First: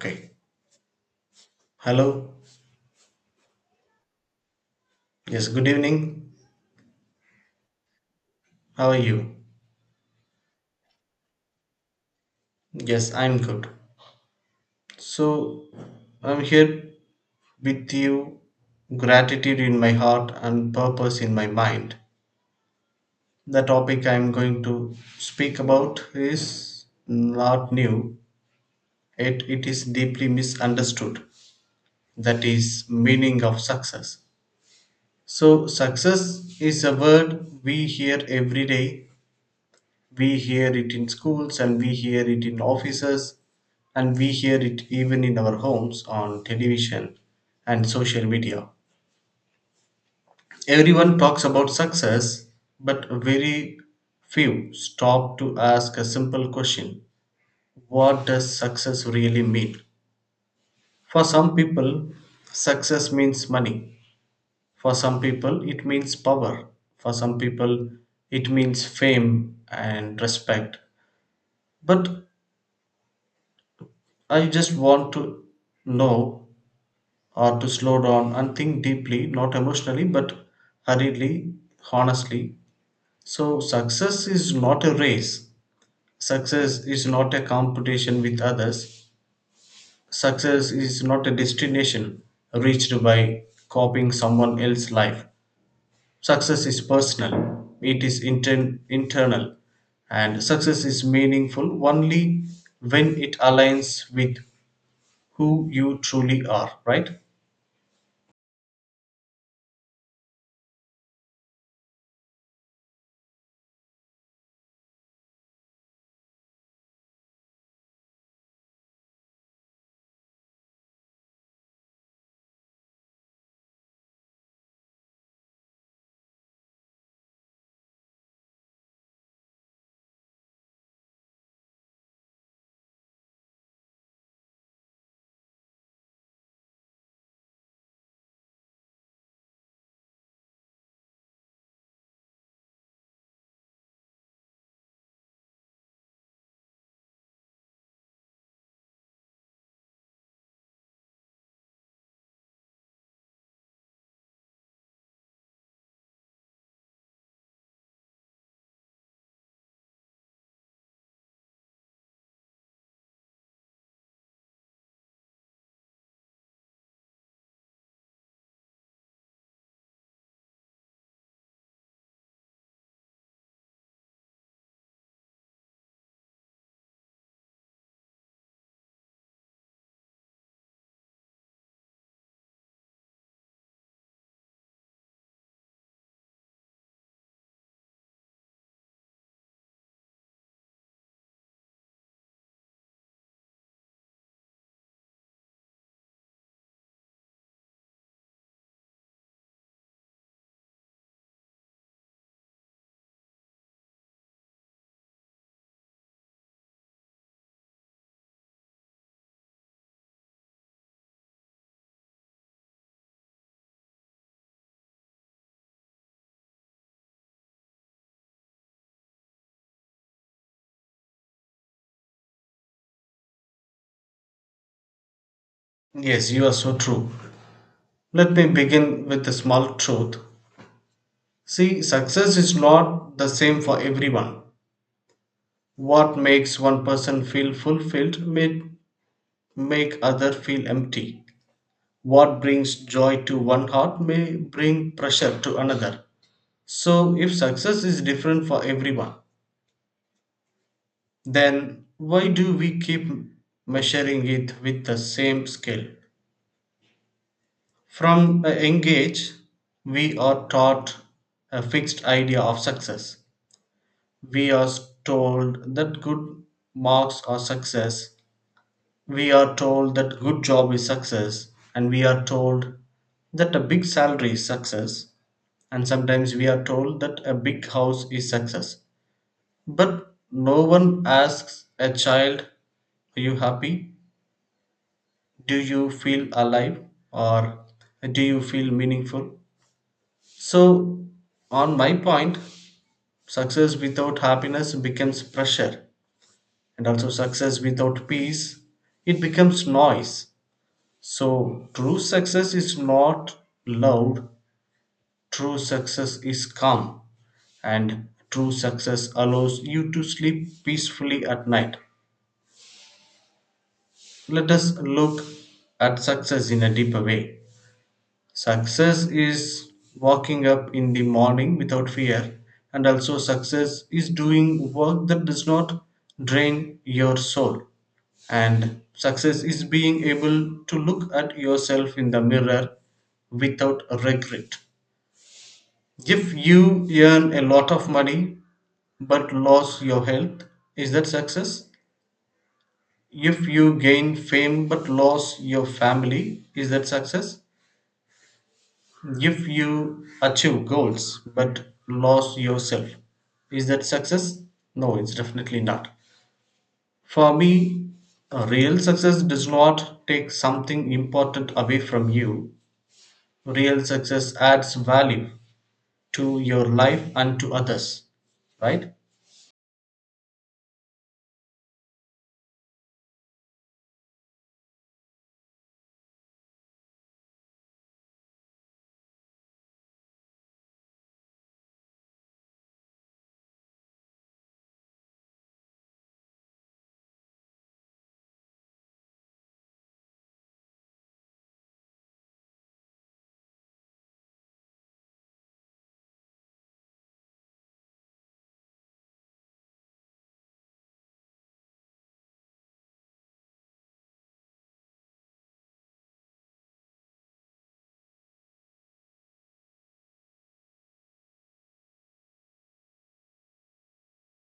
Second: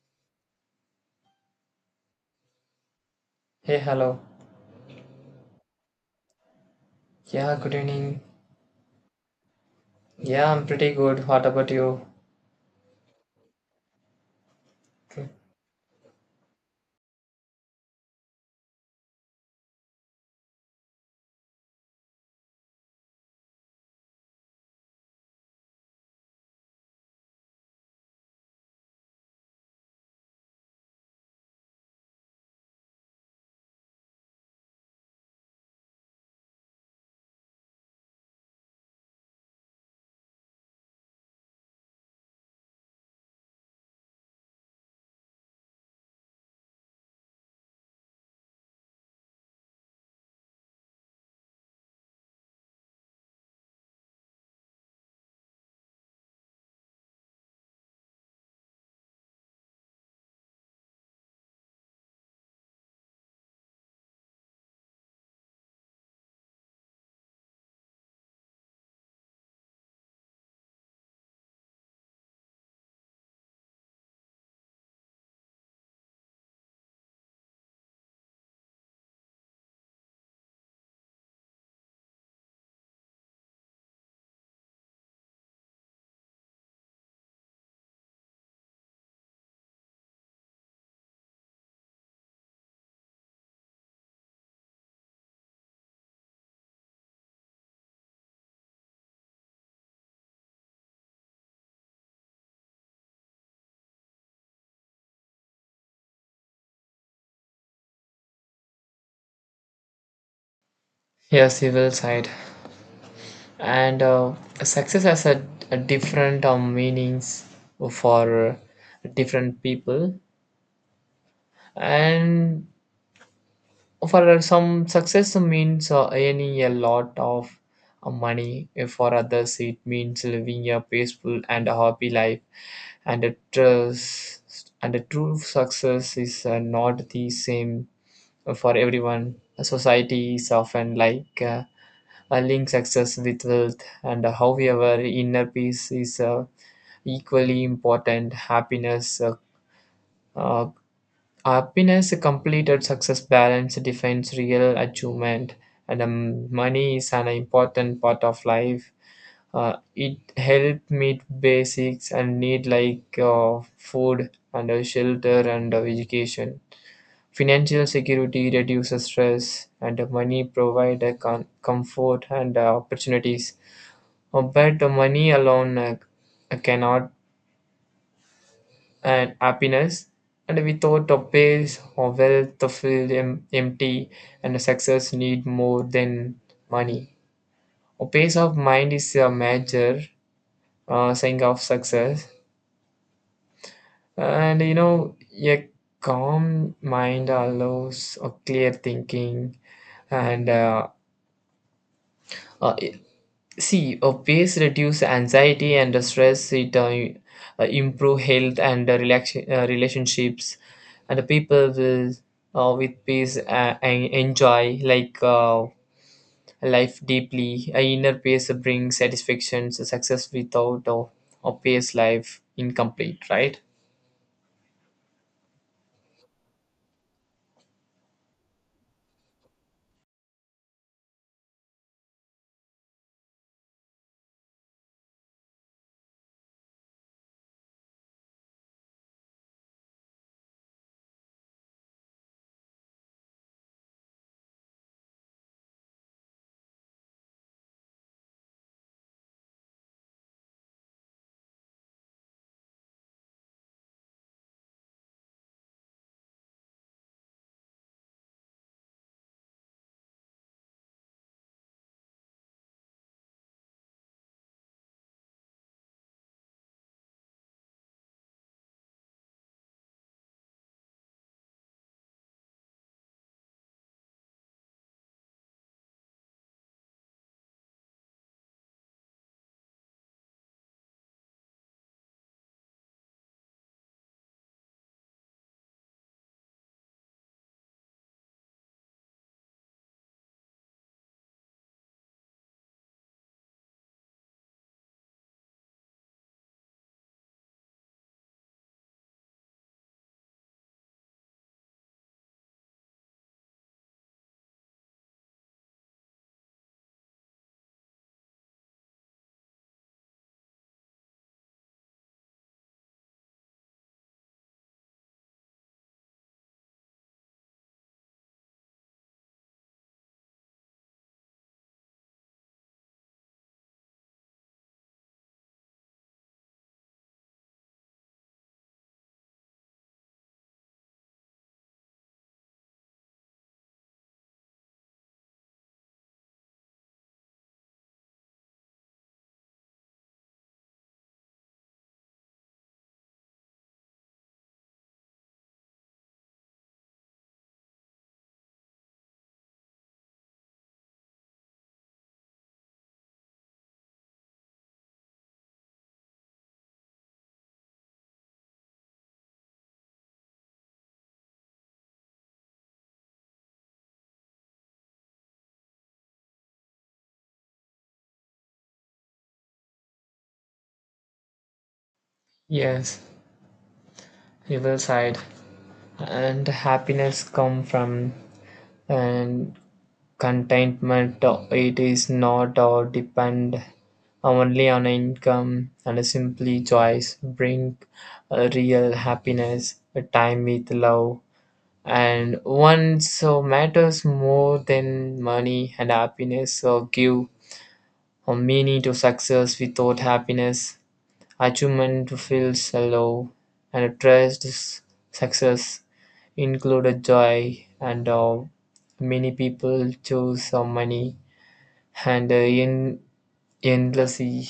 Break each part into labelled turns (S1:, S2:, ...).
S1: Okay. Hello.
S2: Hey, hello.
S1: Yes, good evening.
S2: Yeah, good evening.
S1: How are you?
S2: Yeah, I'm pretty good. What about you?
S1: Yes, I'm good.
S2: Okay.
S1: So, I'm here with you, gratitude in my heart and purpose in my mind. The topic I'm going to speak about is not new, yet it is deeply misunderstood. That is, meaning of success. So, success is a word we hear every day. We hear it in schools and we hear it in offices and we hear it even in our homes on television and social media. Everyone talks about success, but very few stop to ask a simple question: what does success really mean? For some people, success means money. For some people, it means power. For some people, it means fame and respect. But I just want to know or to slow down and think deeply, not emotionally, but hurriedly, honestly. So, success is not a race. Success is not a competition with others. Success is not a destination reached by copying someone else's life. Success is personal, it is internal, and success is meaningful only when it aligns with who you truly are, right?
S2: Yes, civil side. And success has a different meanings for different people. And for some, success means earning a lot of money. For others, it means living a peaceful and a happy life. And a trust and a true success is not the same for everyone. Society is often like link success with wealth, and however, inner peace is equally important. Happiness, uh, happiness, completed success balance defines real achievement, and money is an important part of life. It help meet basics and need like food and shelter and education. Financial security reduces stress, and the money provides a comfort and opportunities. But the money alone cannot and happiness. And without a base or wealth, to feel empty, and the success need more than money. A pace of mind is a major sign of success, and you know a calm mind allows a clear thinking and uh, see, pace reduce anxiety and stress. It improve health and relationships, and the people will with pace enjoy like life deeply. A inner pace brings satisfaction. So success without a pace life incomplete. Right?
S1: Yes, you are so true. Let me begin with a small truth. See, success is not the same for everyone. What makes one person feel fulfilled may make other feel empty. What brings joy to one heart may bring pressure to another. So, if success is different for everyone, then why do we keep measuring it with the same scale? From a young age, we are taught a fixed idea of success. We are told that good marks are success. We are told that good job is success. And we are told that a big salary is success. And sometimes we are told that a big house is success. But no one asks a child, are you happy? Do you feel alive? Or do you feel meaningful? So, on my point, success without happiness becomes pressure, and also success without peace, it becomes noise. So, true success is not loud, true success is calm, and true success allows you to sleep peacefully at night. Let us look at success in a deeper way. Success is walking up in the morning without fear, and also success is doing work that does not drain your soul. And success is being able to look at yourself in the mirror without regret. If you earn a lot of money but lose your health, is that success? If you gain fame but lose your family, is that success? If you achieve goals but lose yourself, is that success? No, it's definitely not. For me, real success does not take something important away from you. Real success adds value to your life and to others, right?
S2: Yes, you will side. And happiness come from and contentment. It is not or depend only on income and simply choice bring real happiness, a time with love, and one so matters more than money and happiness. So give a meaning to success without happiness, achievement feels low, and trust is success include a joy and many people choose money and endlessly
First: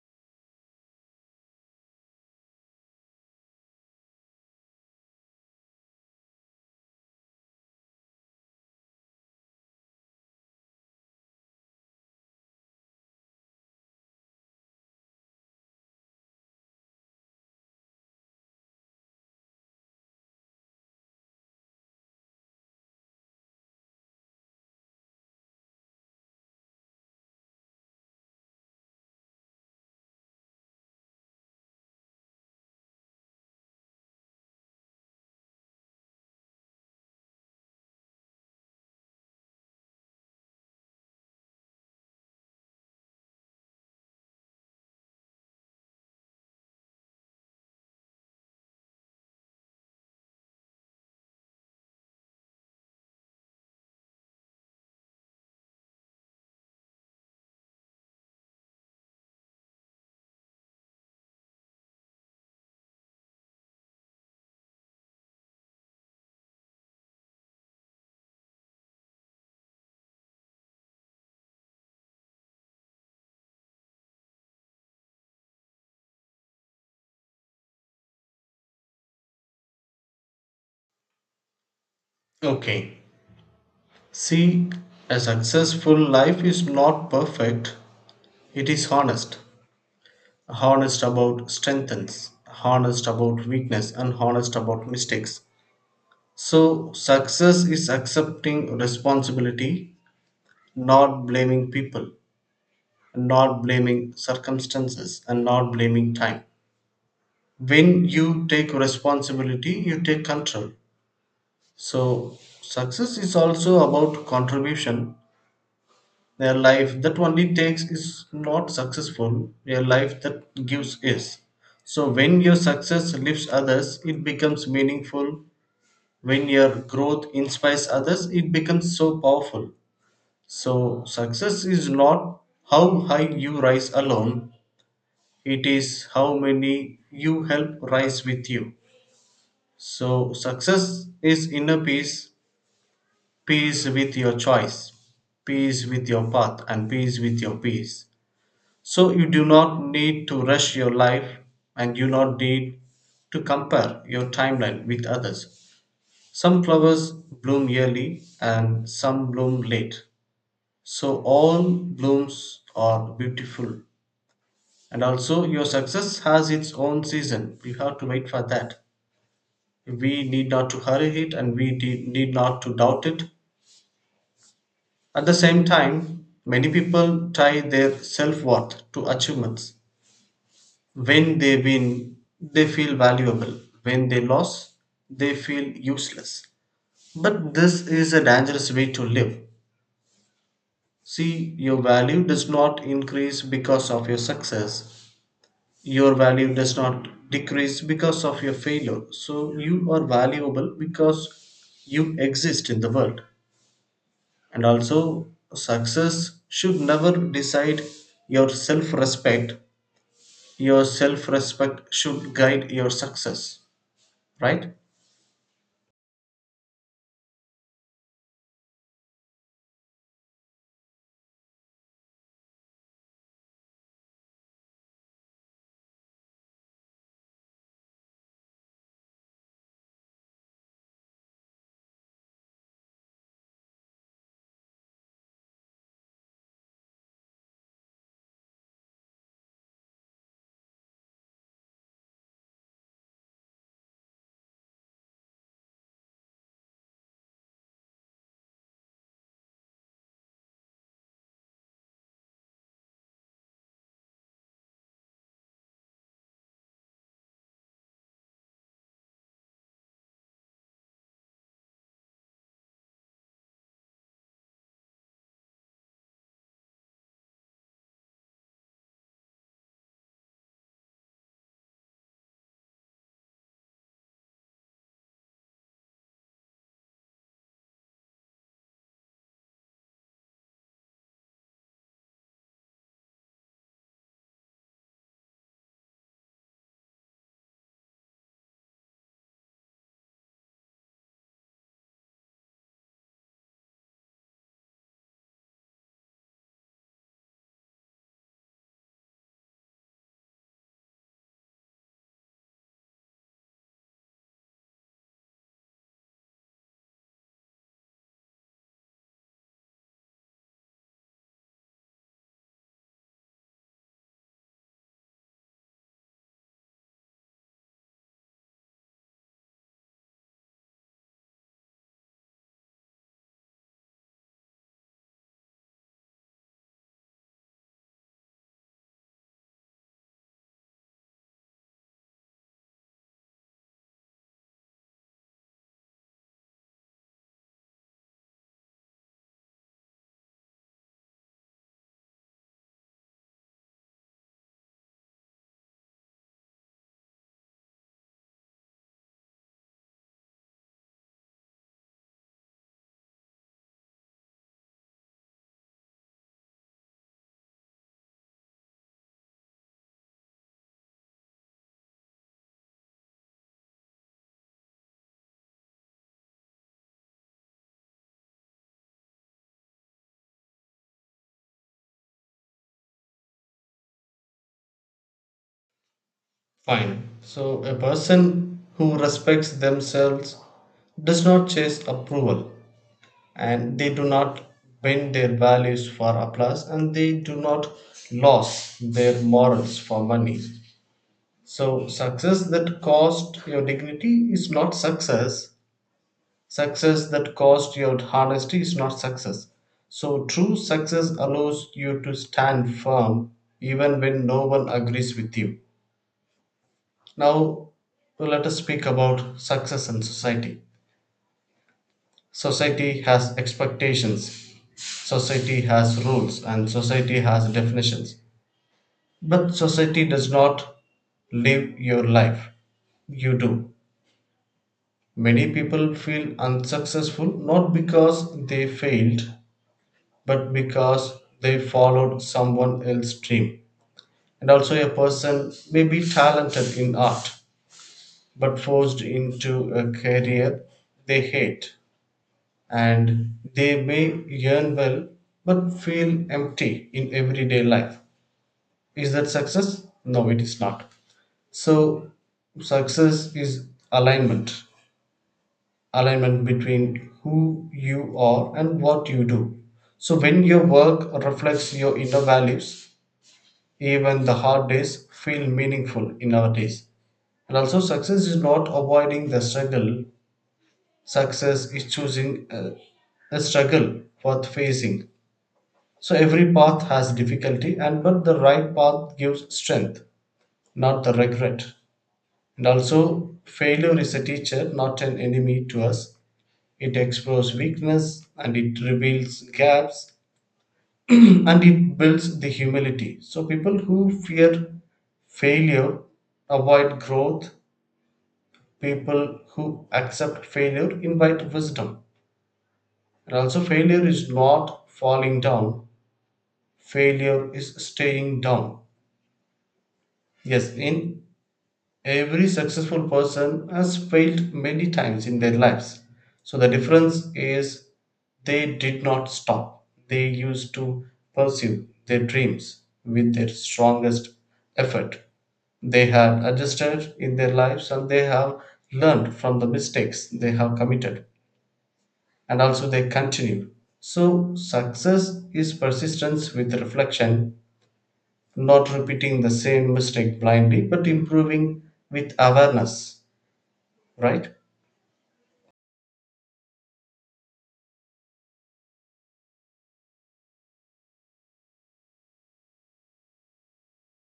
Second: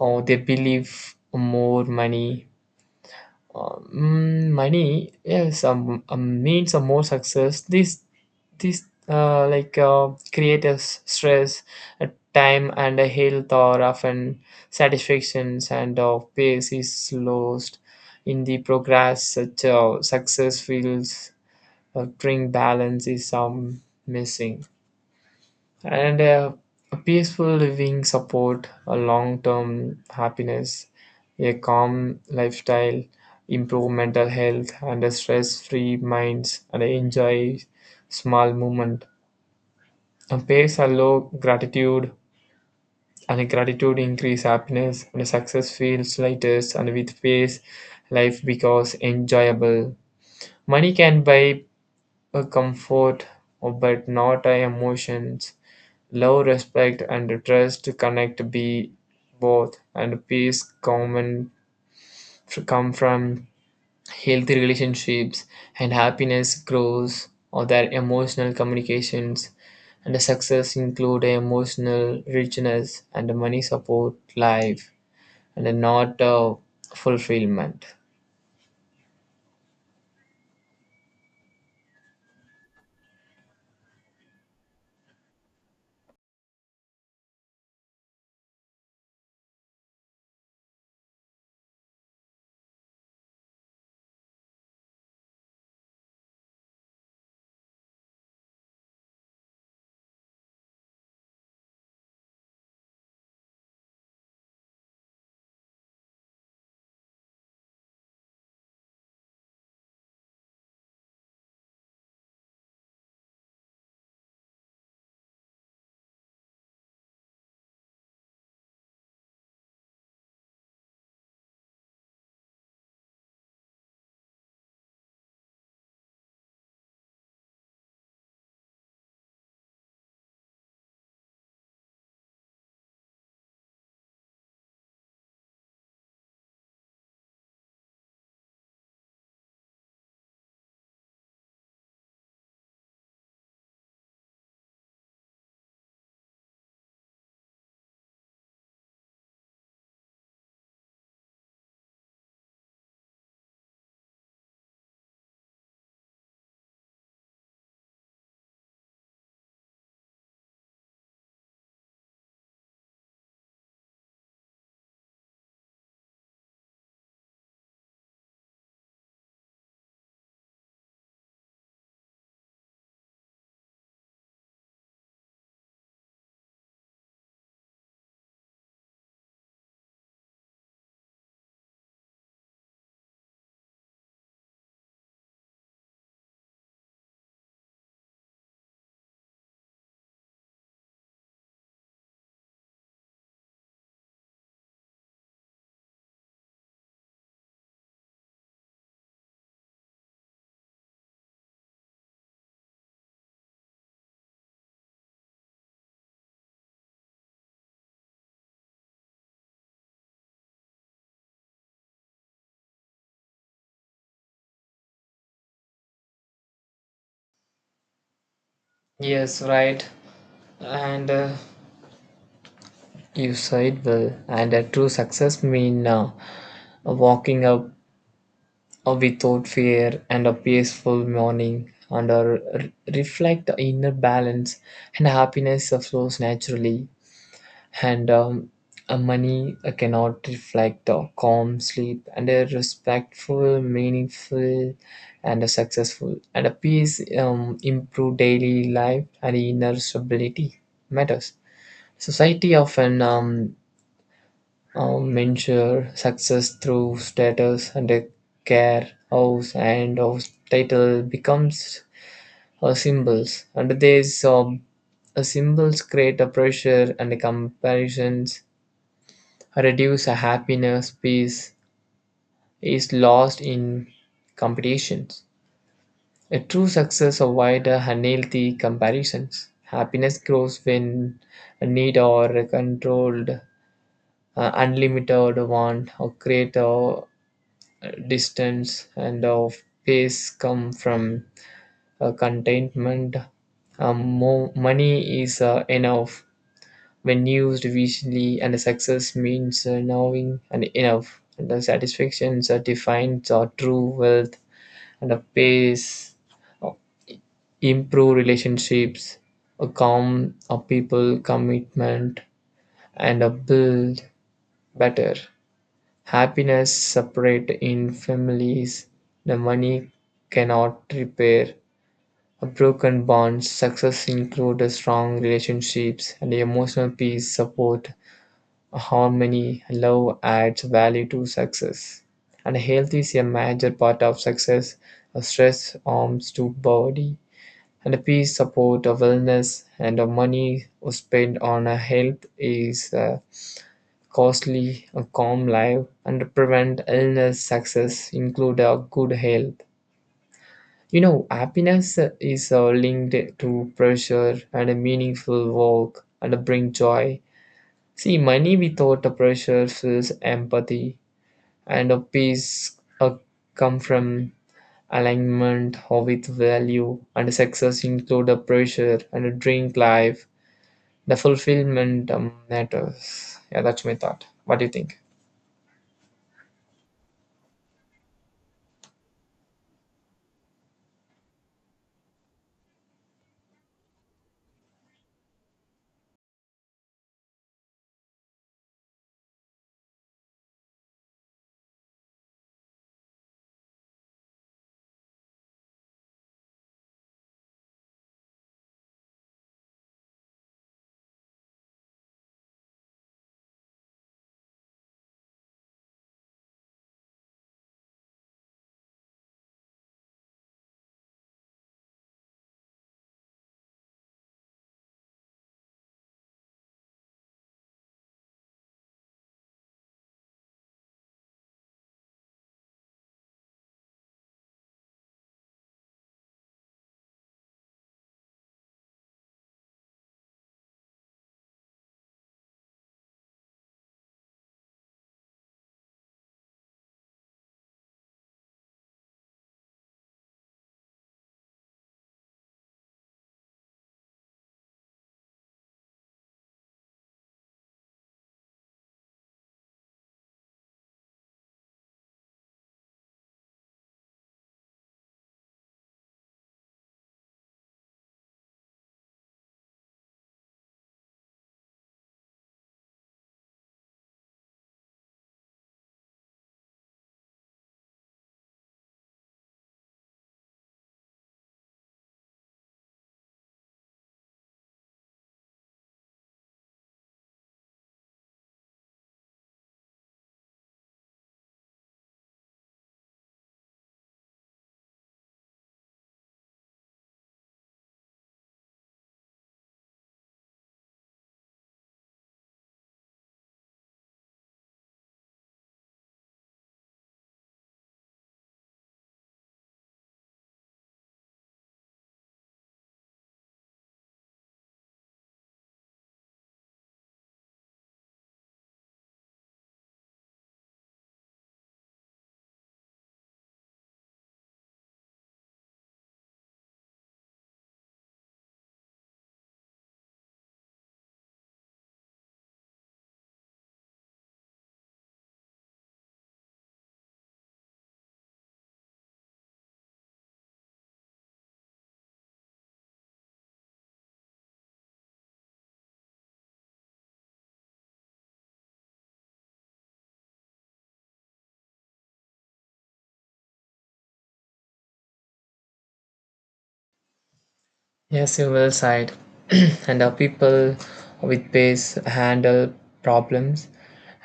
S2: or they believe more money. Money yes means a more success this like create stress time and a health or often satisfactions and of pace is lost in the progress such success feels bring balance is missing and a peaceful living support a long-term happiness, a calm lifestyle improve mental health and a stress-free minds and enjoy small movement and pays allow gratitude and a gratitude increase happiness and a success feels lighter and with pace life becomes enjoyable. Money can buy a comfort but not a emotions. Love, respect, and trust connect be both, and peace common come from healthy relationships, and happiness grows or their emotional communications, and the success include emotional richness and money support life, and not fulfillment.
S1: Okay. See, a successful life is not perfect, it is honest. Honest about strengths, honest about weakness, and honest about mistakes. So, success is accepting responsibility, not blaming people, not blaming circumstances, and not blaming time. When you take responsibility, you take control. So, success is also about contribution. A life that only takes is not successful, a life that gives is. So, when your success lifts others, it becomes meaningful. When your growth inspires others, it becomes so powerful. So, success is not how high you rise alone, it is how many you help rise with you. So, success is inner peace, peace with your choice, peace with your path, and peace with your peace. So, you do not need to rush your life and you not need to compare your timeline with others. Some flowers bloom early and some bloom late. So all blooms are beautiful. And also, your success has its own season. We have to wait for that. We need not to hurry it and we need not to doubt it. At the same time, many people tie their self worth to achievements. When they win, they feel valuable. When they lose, they feel useless. But this is a dangerous way to live. See, your value does not increase because of your success, your value does not decrease because of your failure, so you are valuable because you exist in the world. And also success should never decide your self respect. Your self respect should guide your success, right?
S2: Yes, right. And you said well. And a true success mean walking up without fear and a peaceful morning and reflect the inner balance and happiness that flows naturally and money cannot reflect the calm sleep and a respectful meaningful and a successful and a peace improve daily life and inner stability matters. Society often measure success through status and a care house and house title becomes symbols and these symbols create a pressure and a comparisons reduce a happiness peace is lost in competitions. A true success avoids unhealthy comparisons. Happiness grows when a need or a controlled unlimited want or create a distance and of pace come from contentment. Money is enough when used wisely, and success means knowing and enough. And the satisfactions are defined our true wealth, and a pace improve relationships, a calm a people commitment, and a build better. Happiness separate in families, the money cannot repair a broken bonds. Success include strong relationships and emotional peace, support, harmony, love adds value to success. And health is a major part of success. Stress harms to body, and peace support wellness, and money spent on health is costly, a calm life, and prevent illness success include a good health. You know, happiness is linked to pressure and a meaningful work and bring joy. See, money without a pressure feels empathy, and a peace come from alignment of its value, and success include a pressure and a drink life. The fulfillment matters. Yeah, that's my thought. What do you think?
S1: Fine. So a person who respects themselves does not chase approval and they do not bend their values for applause and they do not lose their morals for money. So success that cost your dignity is not success, success that cost your honesty is not success. So true success allows you to stand firm even when no one agrees with you. Now let us speak about success in society. Society has expectations. Society has rules and society has definitions. But society does not live your life. You do. Many people feel unsuccessful not because they failed, but because they followed someone else's dream. And also, a person may be talented in art, but forced into a career they hate. And they may earn well, but feel empty in everyday life. Is that success? No, it is not. So, success is alignment, alignment between who you are and what you do. So, when your work reflects your inner values, even the hard days feel meaningful in our days. And also, success is not avoiding the struggle, success is choosing a struggle worth facing. So, every path has difficulty, and but the right path gives strength, not the regret. And also, failure is a teacher, not an enemy to us. It explores weakness and it reveals gaps and it builds the humility. So, people who fear failure avoid growth, people who accept failure invite wisdom. And also, failure is not falling down, failure is staying down. Yes, in every successful person has failed many times in their lives. So the difference is they did not stop. They used to pursue their dreams with their strongest effort. They had adjusted in their lives and they have learned from the mistakes they have committed. And also they continue. So success is persistence with reflection, not repeating the same mistake blindly, but improving with awareness, right?
S2: Yes, you well said. And our people with pace handle problems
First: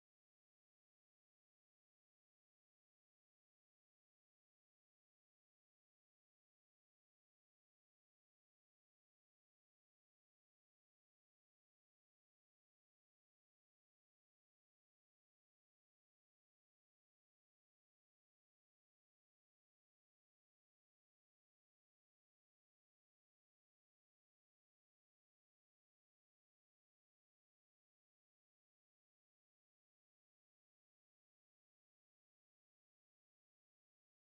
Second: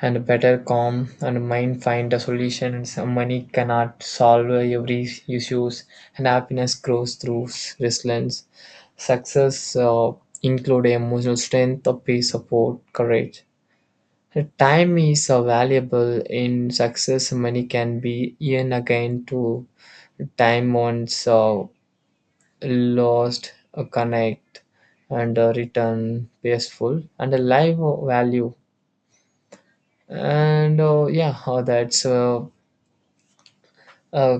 S2: and a better calm and mind find a solution and some money cannot solve every issues and happiness grows through resilience. Success include emotional strength, of peace, support, courage. The time is valuable in success. Money can be earned again to time once. Lost, connect, and return peaceful and a live value. And yeah, that's uh,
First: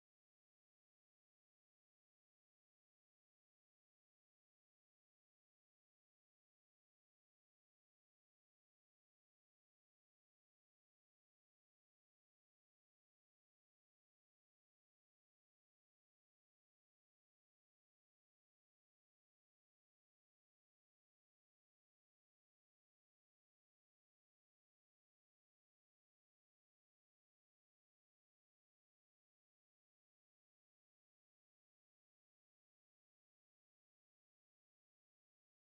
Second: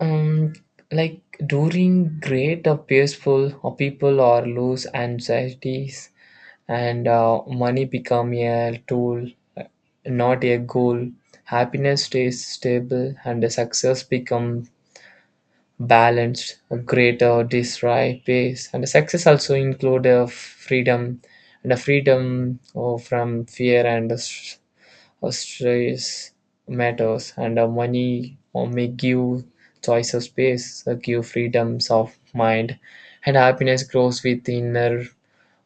S2: um, like during great or peaceful or people or lose anxieties and money become a tool, uh, not a goal. Happiness stays stable and the success become balanced, a greater desire pace, and success also include a freedom and a freedom from fear and a stress matters, and a money or may give choice of space, give freedoms of mind, and happiness grows with inner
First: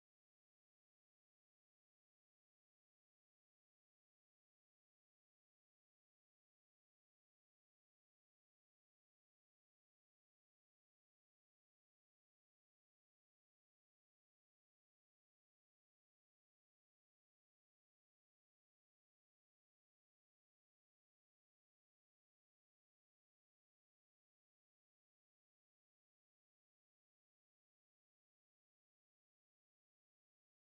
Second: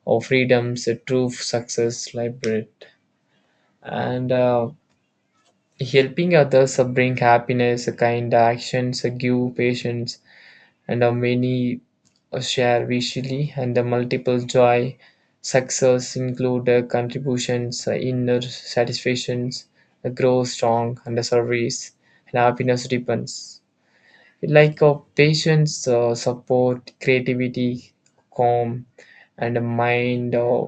S2: or freedoms. A true success library and. Helping others bring happiness kind actions give patience and how many share visually and the multiple joy success include contributions inner satisfactions grow strong and the service and happiness depends like of patience support creativity calm and the mind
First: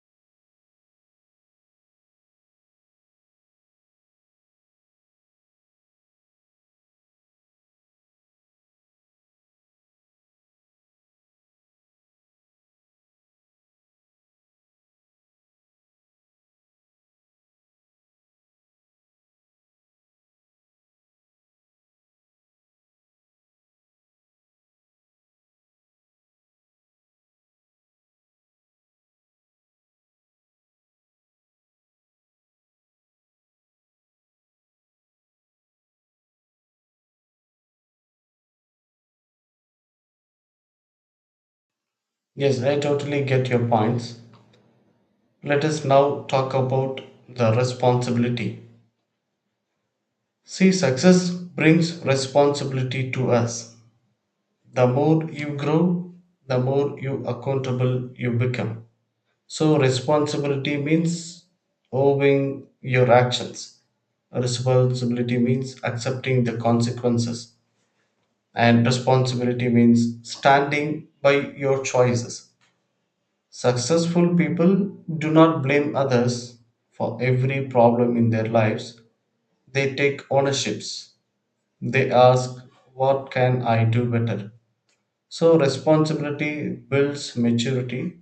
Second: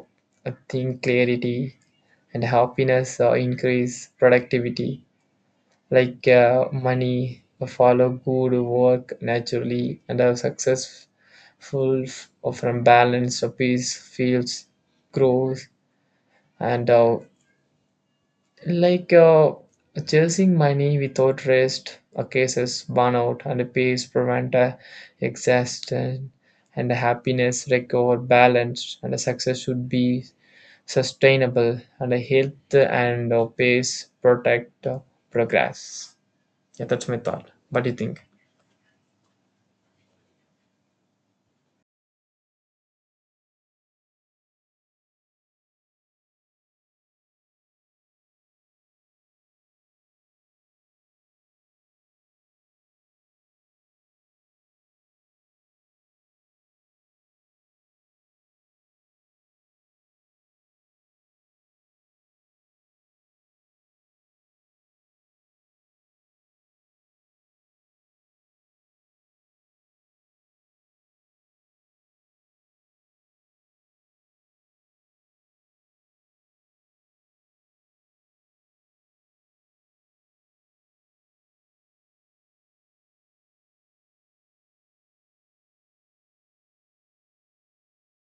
S2: think clarity and happiness increase productivity like money, follow good work naturally, and are successful from balance, peace, fields, growth, and like chasing money without rest, cases burnout, and peace prevent exhaustion, and happiness recover balance, and success should be sustainable, and health and pace protect progress. Yeah, that's my thought. What do you think?
S1: Yes, I totally get your points. Let us now talk about the responsibility. See, success brings responsibility to us. The more you grow, the more you accountable you become. So responsibility means owing your actions. Responsibility means accepting the consequences. And responsibility means standing by your choices. Successful people do not blame others for every problem in their lives. They take ownerships. They ask, what can I do better? So, responsibility builds maturity,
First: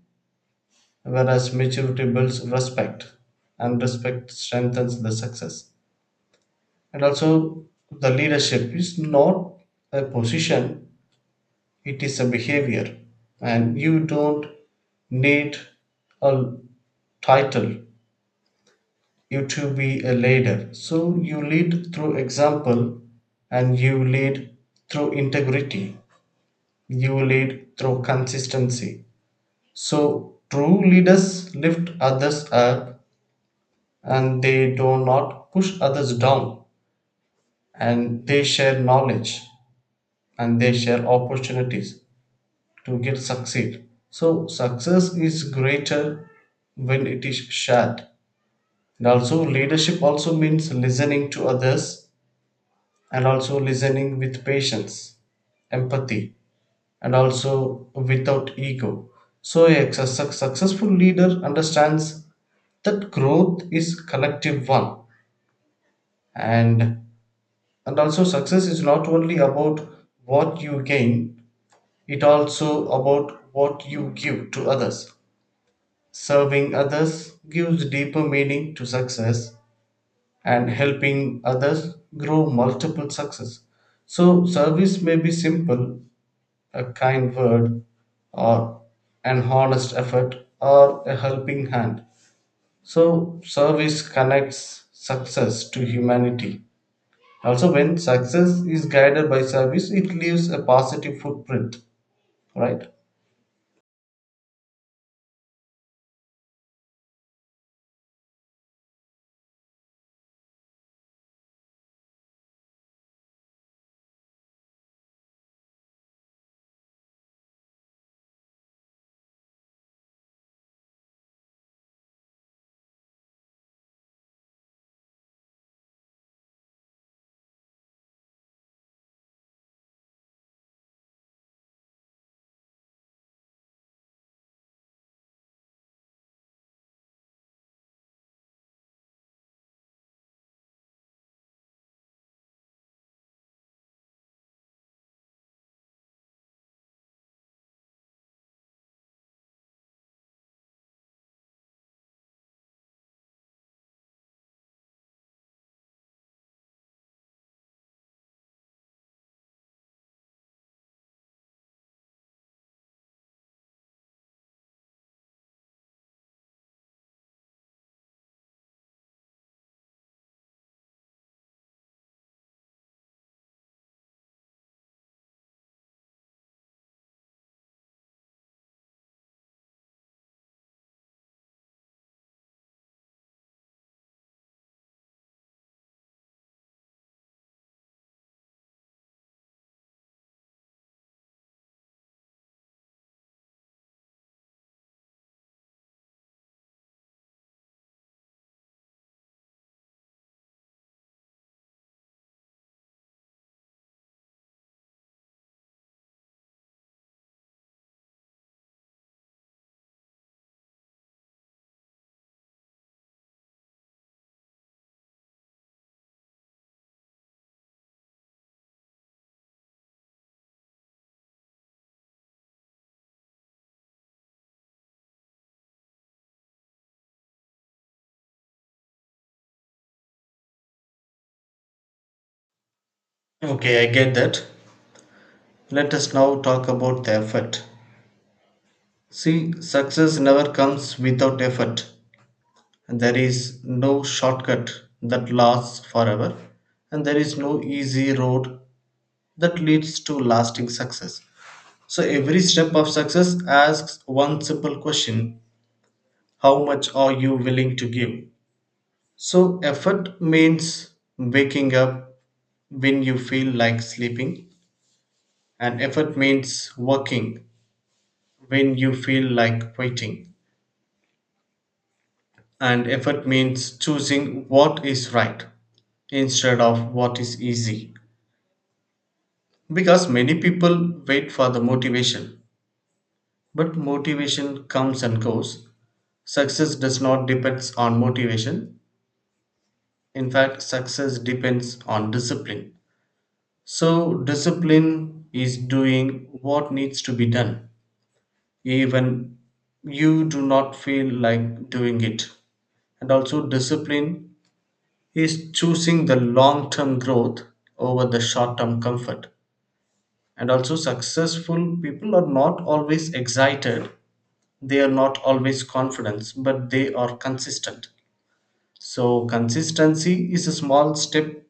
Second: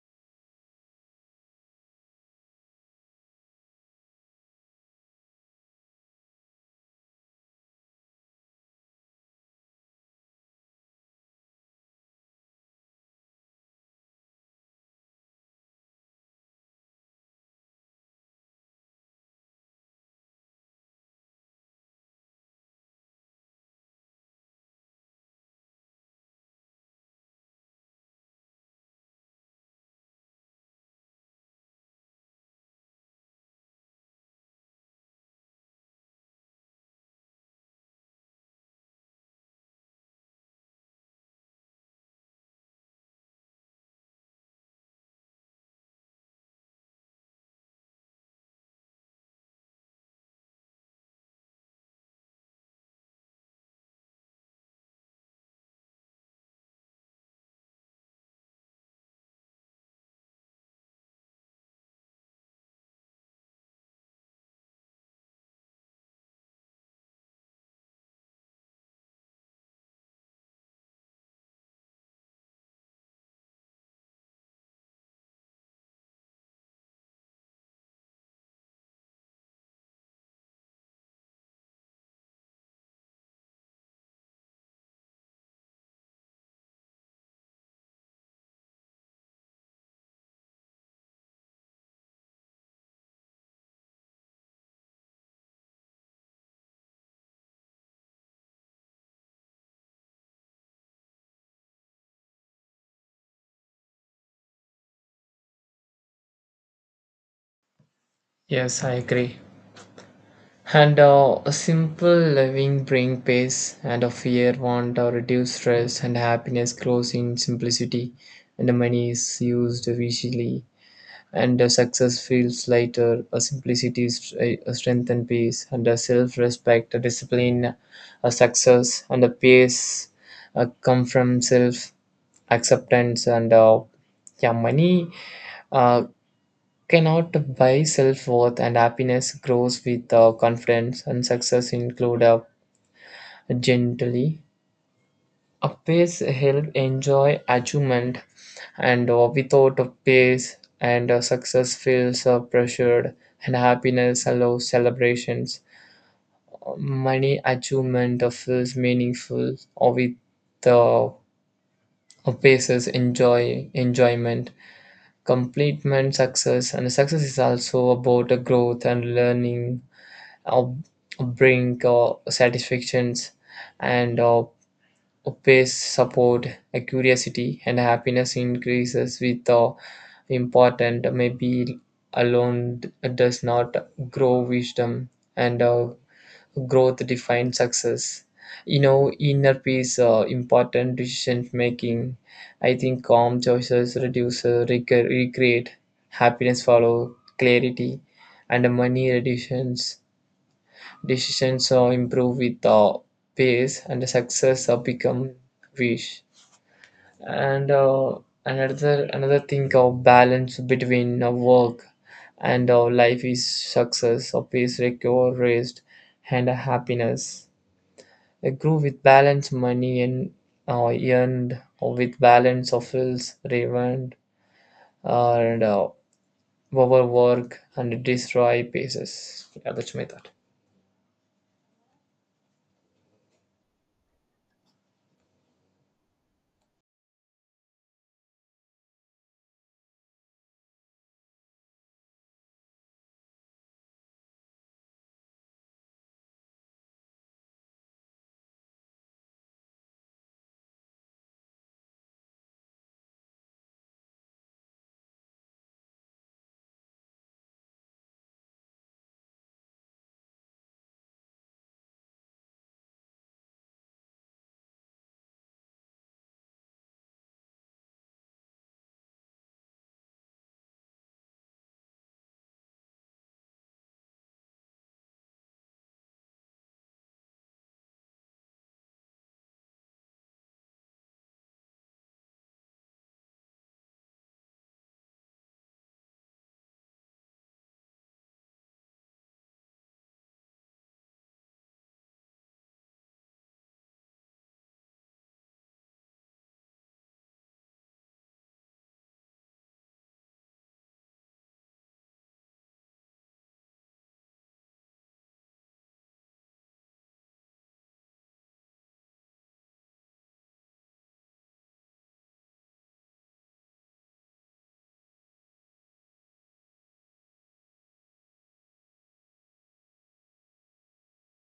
S1: whereas maturity builds respect, and respect strengthens the success. And also, the leadership is not a position, it is a behavior. And you don't need a title you to be a leader. So you lead through example and you lead through integrity. You lead through consistency. So true leaders lift others up and they do not push others down and they share knowledge and they share opportunities to get succeed. So success is greater when it is shared. And also leadership also means listening to others and also listening with patience, empathy, and also without ego. So, a successful leader understands that growth is collective one, and and also success is not only about what you gain, it also about what you give to others. Serving others gives deeper meaning to success, and helping others grow multiple success. So, service may be simple, a kind word or an honest effort or a helping hand. So, service connects success to humanity. Also, when success is guided by service, it leaves a positive footprint, right?
S2: Yes, I agree. And a simple living bring peace and a fear want or reduce stress and happiness grows in simplicity and the money is used wisely and the success feels lighter. A simplicity is a strength and peace and a self-respect, a discipline, a success and a peace come from self-acceptance and yeah, money uh, cannot buy self worth and happiness grows with confidence and success include gently. A pace help enjoy achievement and without a pace and success feels pressured and happiness allows celebrations. Money achievement feels meaningful or with uh, a paces enjoy enjoyment. Completement success and success is also about growth and learning uh, bring satisfactions and pace support a curiosity and happiness increases with important maybe alone does not grow wisdom and growth defines success. You know, inner peace important decision making. I think calm choices reduce recreate happiness follow clarity and money reductions. Decisions improve with pace, and the success become wish. And another thing of balance between work and life is success, or peace, recover, rest, and happiness. I grew with balance money and earned or with balance of wills, revenge, and overwork and destroy pieces. Yeah, that's my thought.
S1: Okay, I get that. Let us now talk about the effort. See, success never comes without effort. There is no shortcut that lasts forever, and there is no easy road that leads to lasting success. So every step of success asks one simple question: how much are you willing to give? So effort means waking up when you feel like sleeping, and effort means working when you feel like waiting, and effort means choosing what is right instead of what is easy. Because many people wait for the motivation, but motivation comes and goes. Success does not depend on motivation. In fact, success depends on discipline. So, discipline is doing what needs to be done, even you do not feel like doing it. And also, discipline is choosing the long term growth over the short term comfort. And also, successful people are not always excited, they are not always confident, but they are consistent. So, consistency is a small step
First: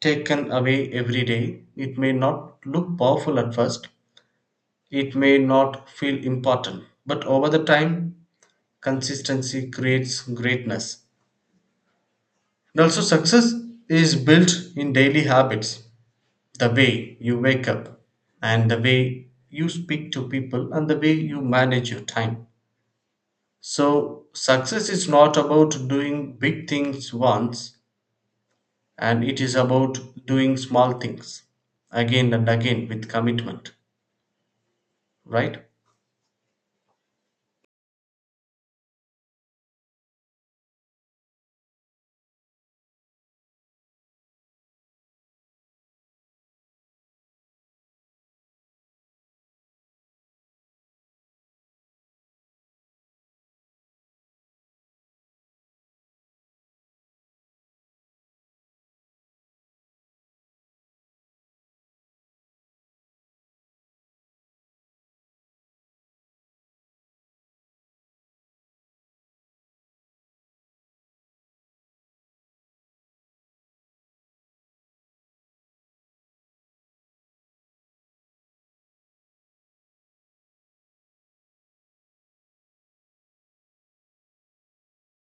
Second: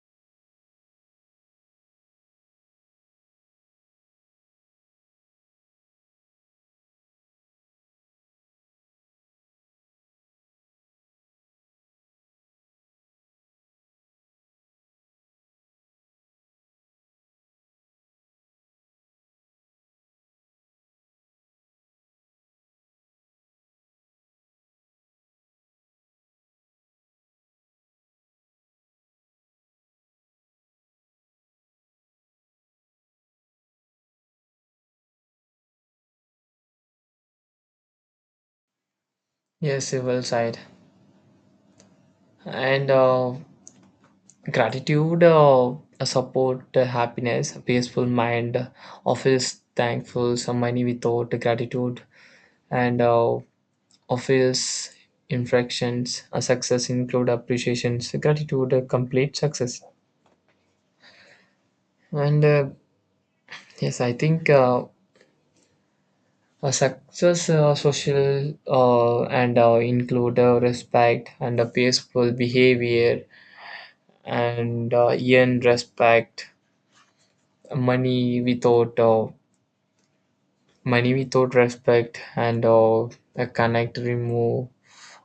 S1: taken away every day. It may not look powerful at first, it may not feel important, but over the time, consistency creates greatness. And also, success is built in daily habits, the way you wake up, and the way you speak to people, and the way you manage your time. So, success is not about doing big things once, and it is about doing small things again and again with commitment, right?
S2: Yes, you well said. And gratitude support happiness, a peaceful mind, office thankful, some money without gratitude, and office infractions. A success include appreciations, gratitude, complete success, and yes, I think. A success social and include respect and a peaceful behavior and earn respect money without minimizate respect and a connect, remove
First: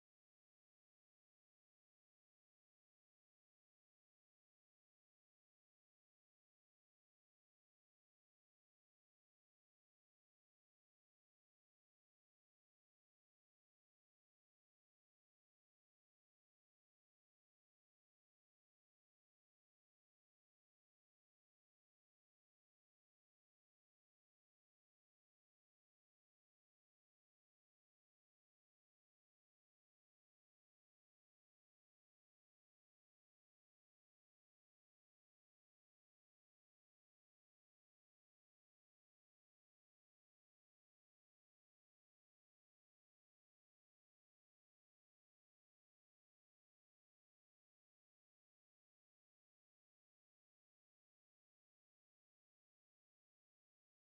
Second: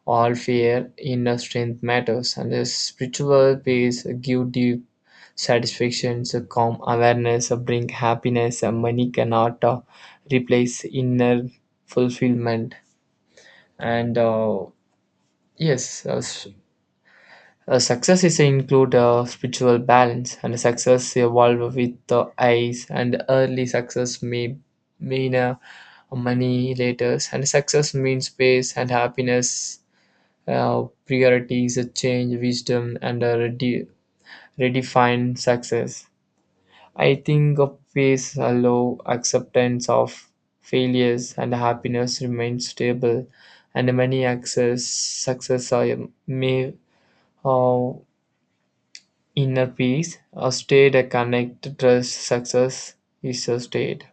S2: all fear, inner strength matters, and a spiritual peace give deep satisfaction, a calm awareness, bring happiness, money cannot replace inner fulfillment. And yes, success is include spiritual balance and success evolve with the eyes and early success may mean money later and success means space and happiness priorities change wisdom and redefine success. I think of peace allow acceptance of failures and happiness remains stable and many access success may uh, inner peace, a state a connect, trust success is a state.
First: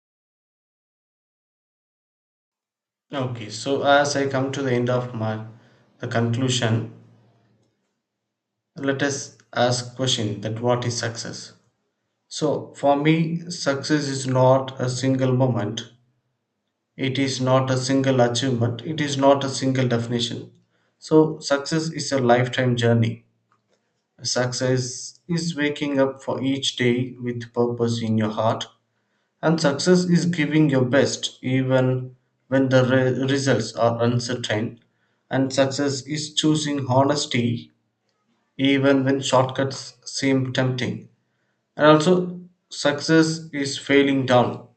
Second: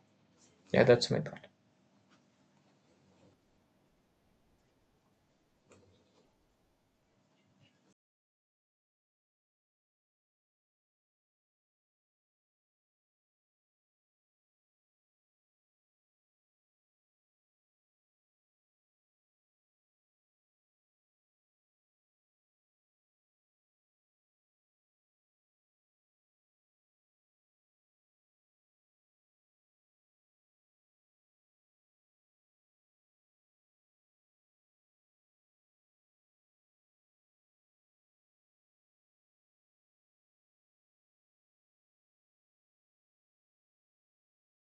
S2: Yeah, that's my thought.
S1: Okay, so as I come to the end of my the conclusion, let us ask question that what is success? So for me, success is not a single moment. It is not a single achievement. It is not a single definition. So success is a lifetime journey. Success is waking up for each day with purpose in your heart. And success is giving your best even when the results are uncertain. And success is choosing honesty even when shortcuts seem tempting. And also, success is failing down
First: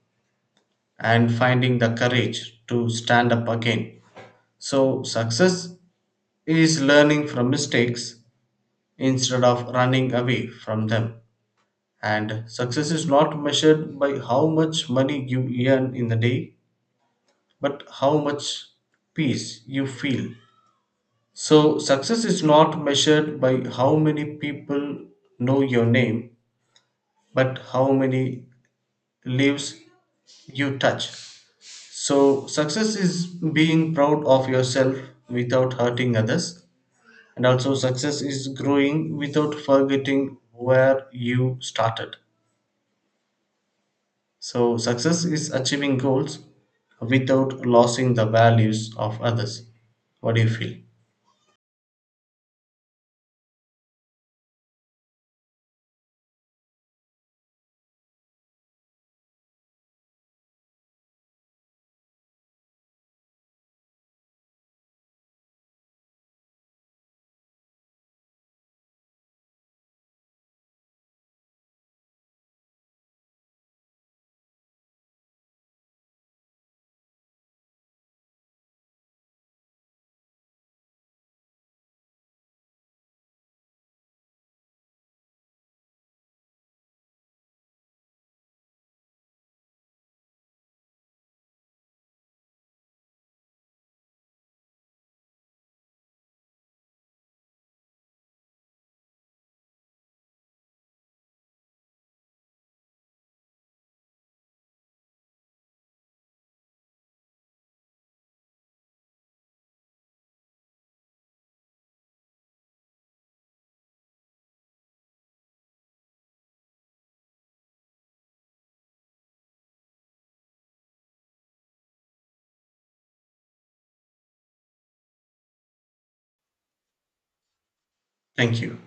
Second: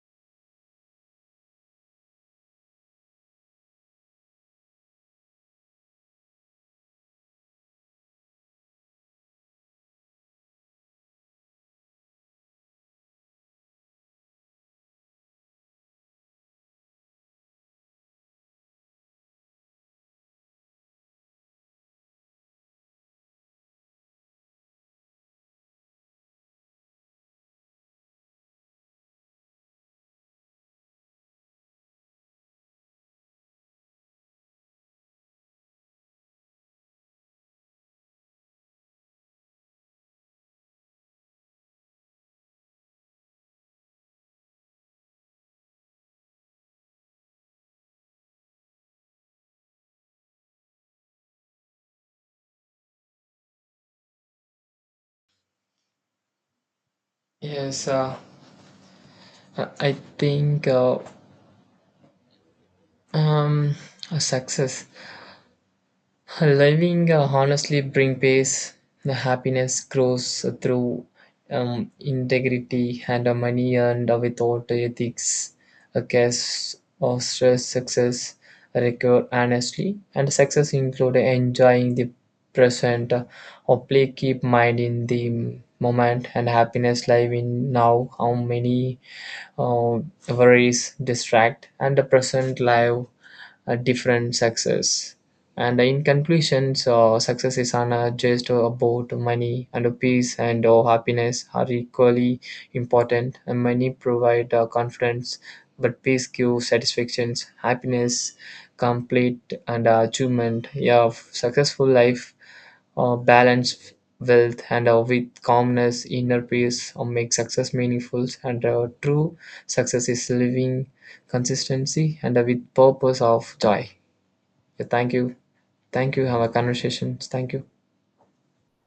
S1: and finding the courage to stand up again. So, success is learning from mistakes instead of running away from them. And success is not measured by how much money you earn in a day but how much peace you feel. So, success is not measured by how many people know your name, but how many lives you touch. So, success is being proud of yourself without hurting others, and also success is growing without forgetting where you started. So, success is achieving goals without losing the values of others. What do you feel?
S2: Yes, I think um, success living honestly bring peace. The happiness grows through integrity and money and without ethics, a case or stress, success recur honestly. And success include enjoying the present or play keep mind in the moment and happiness live in now how many uh, worries distract and the present life a different success. And in conclusion, so success is not just about money and peace and happiness are equally important. And money provide confidence, but peace gives satisfactions, happiness, complete and achievement. Yeah, successful life balance wealth and with calmness inner peace or make success meaningful and true success is living consistency and with purpose of joy. Yeah, thank you. Thank you. Have a conversation. Thank you.
S1: Thank you.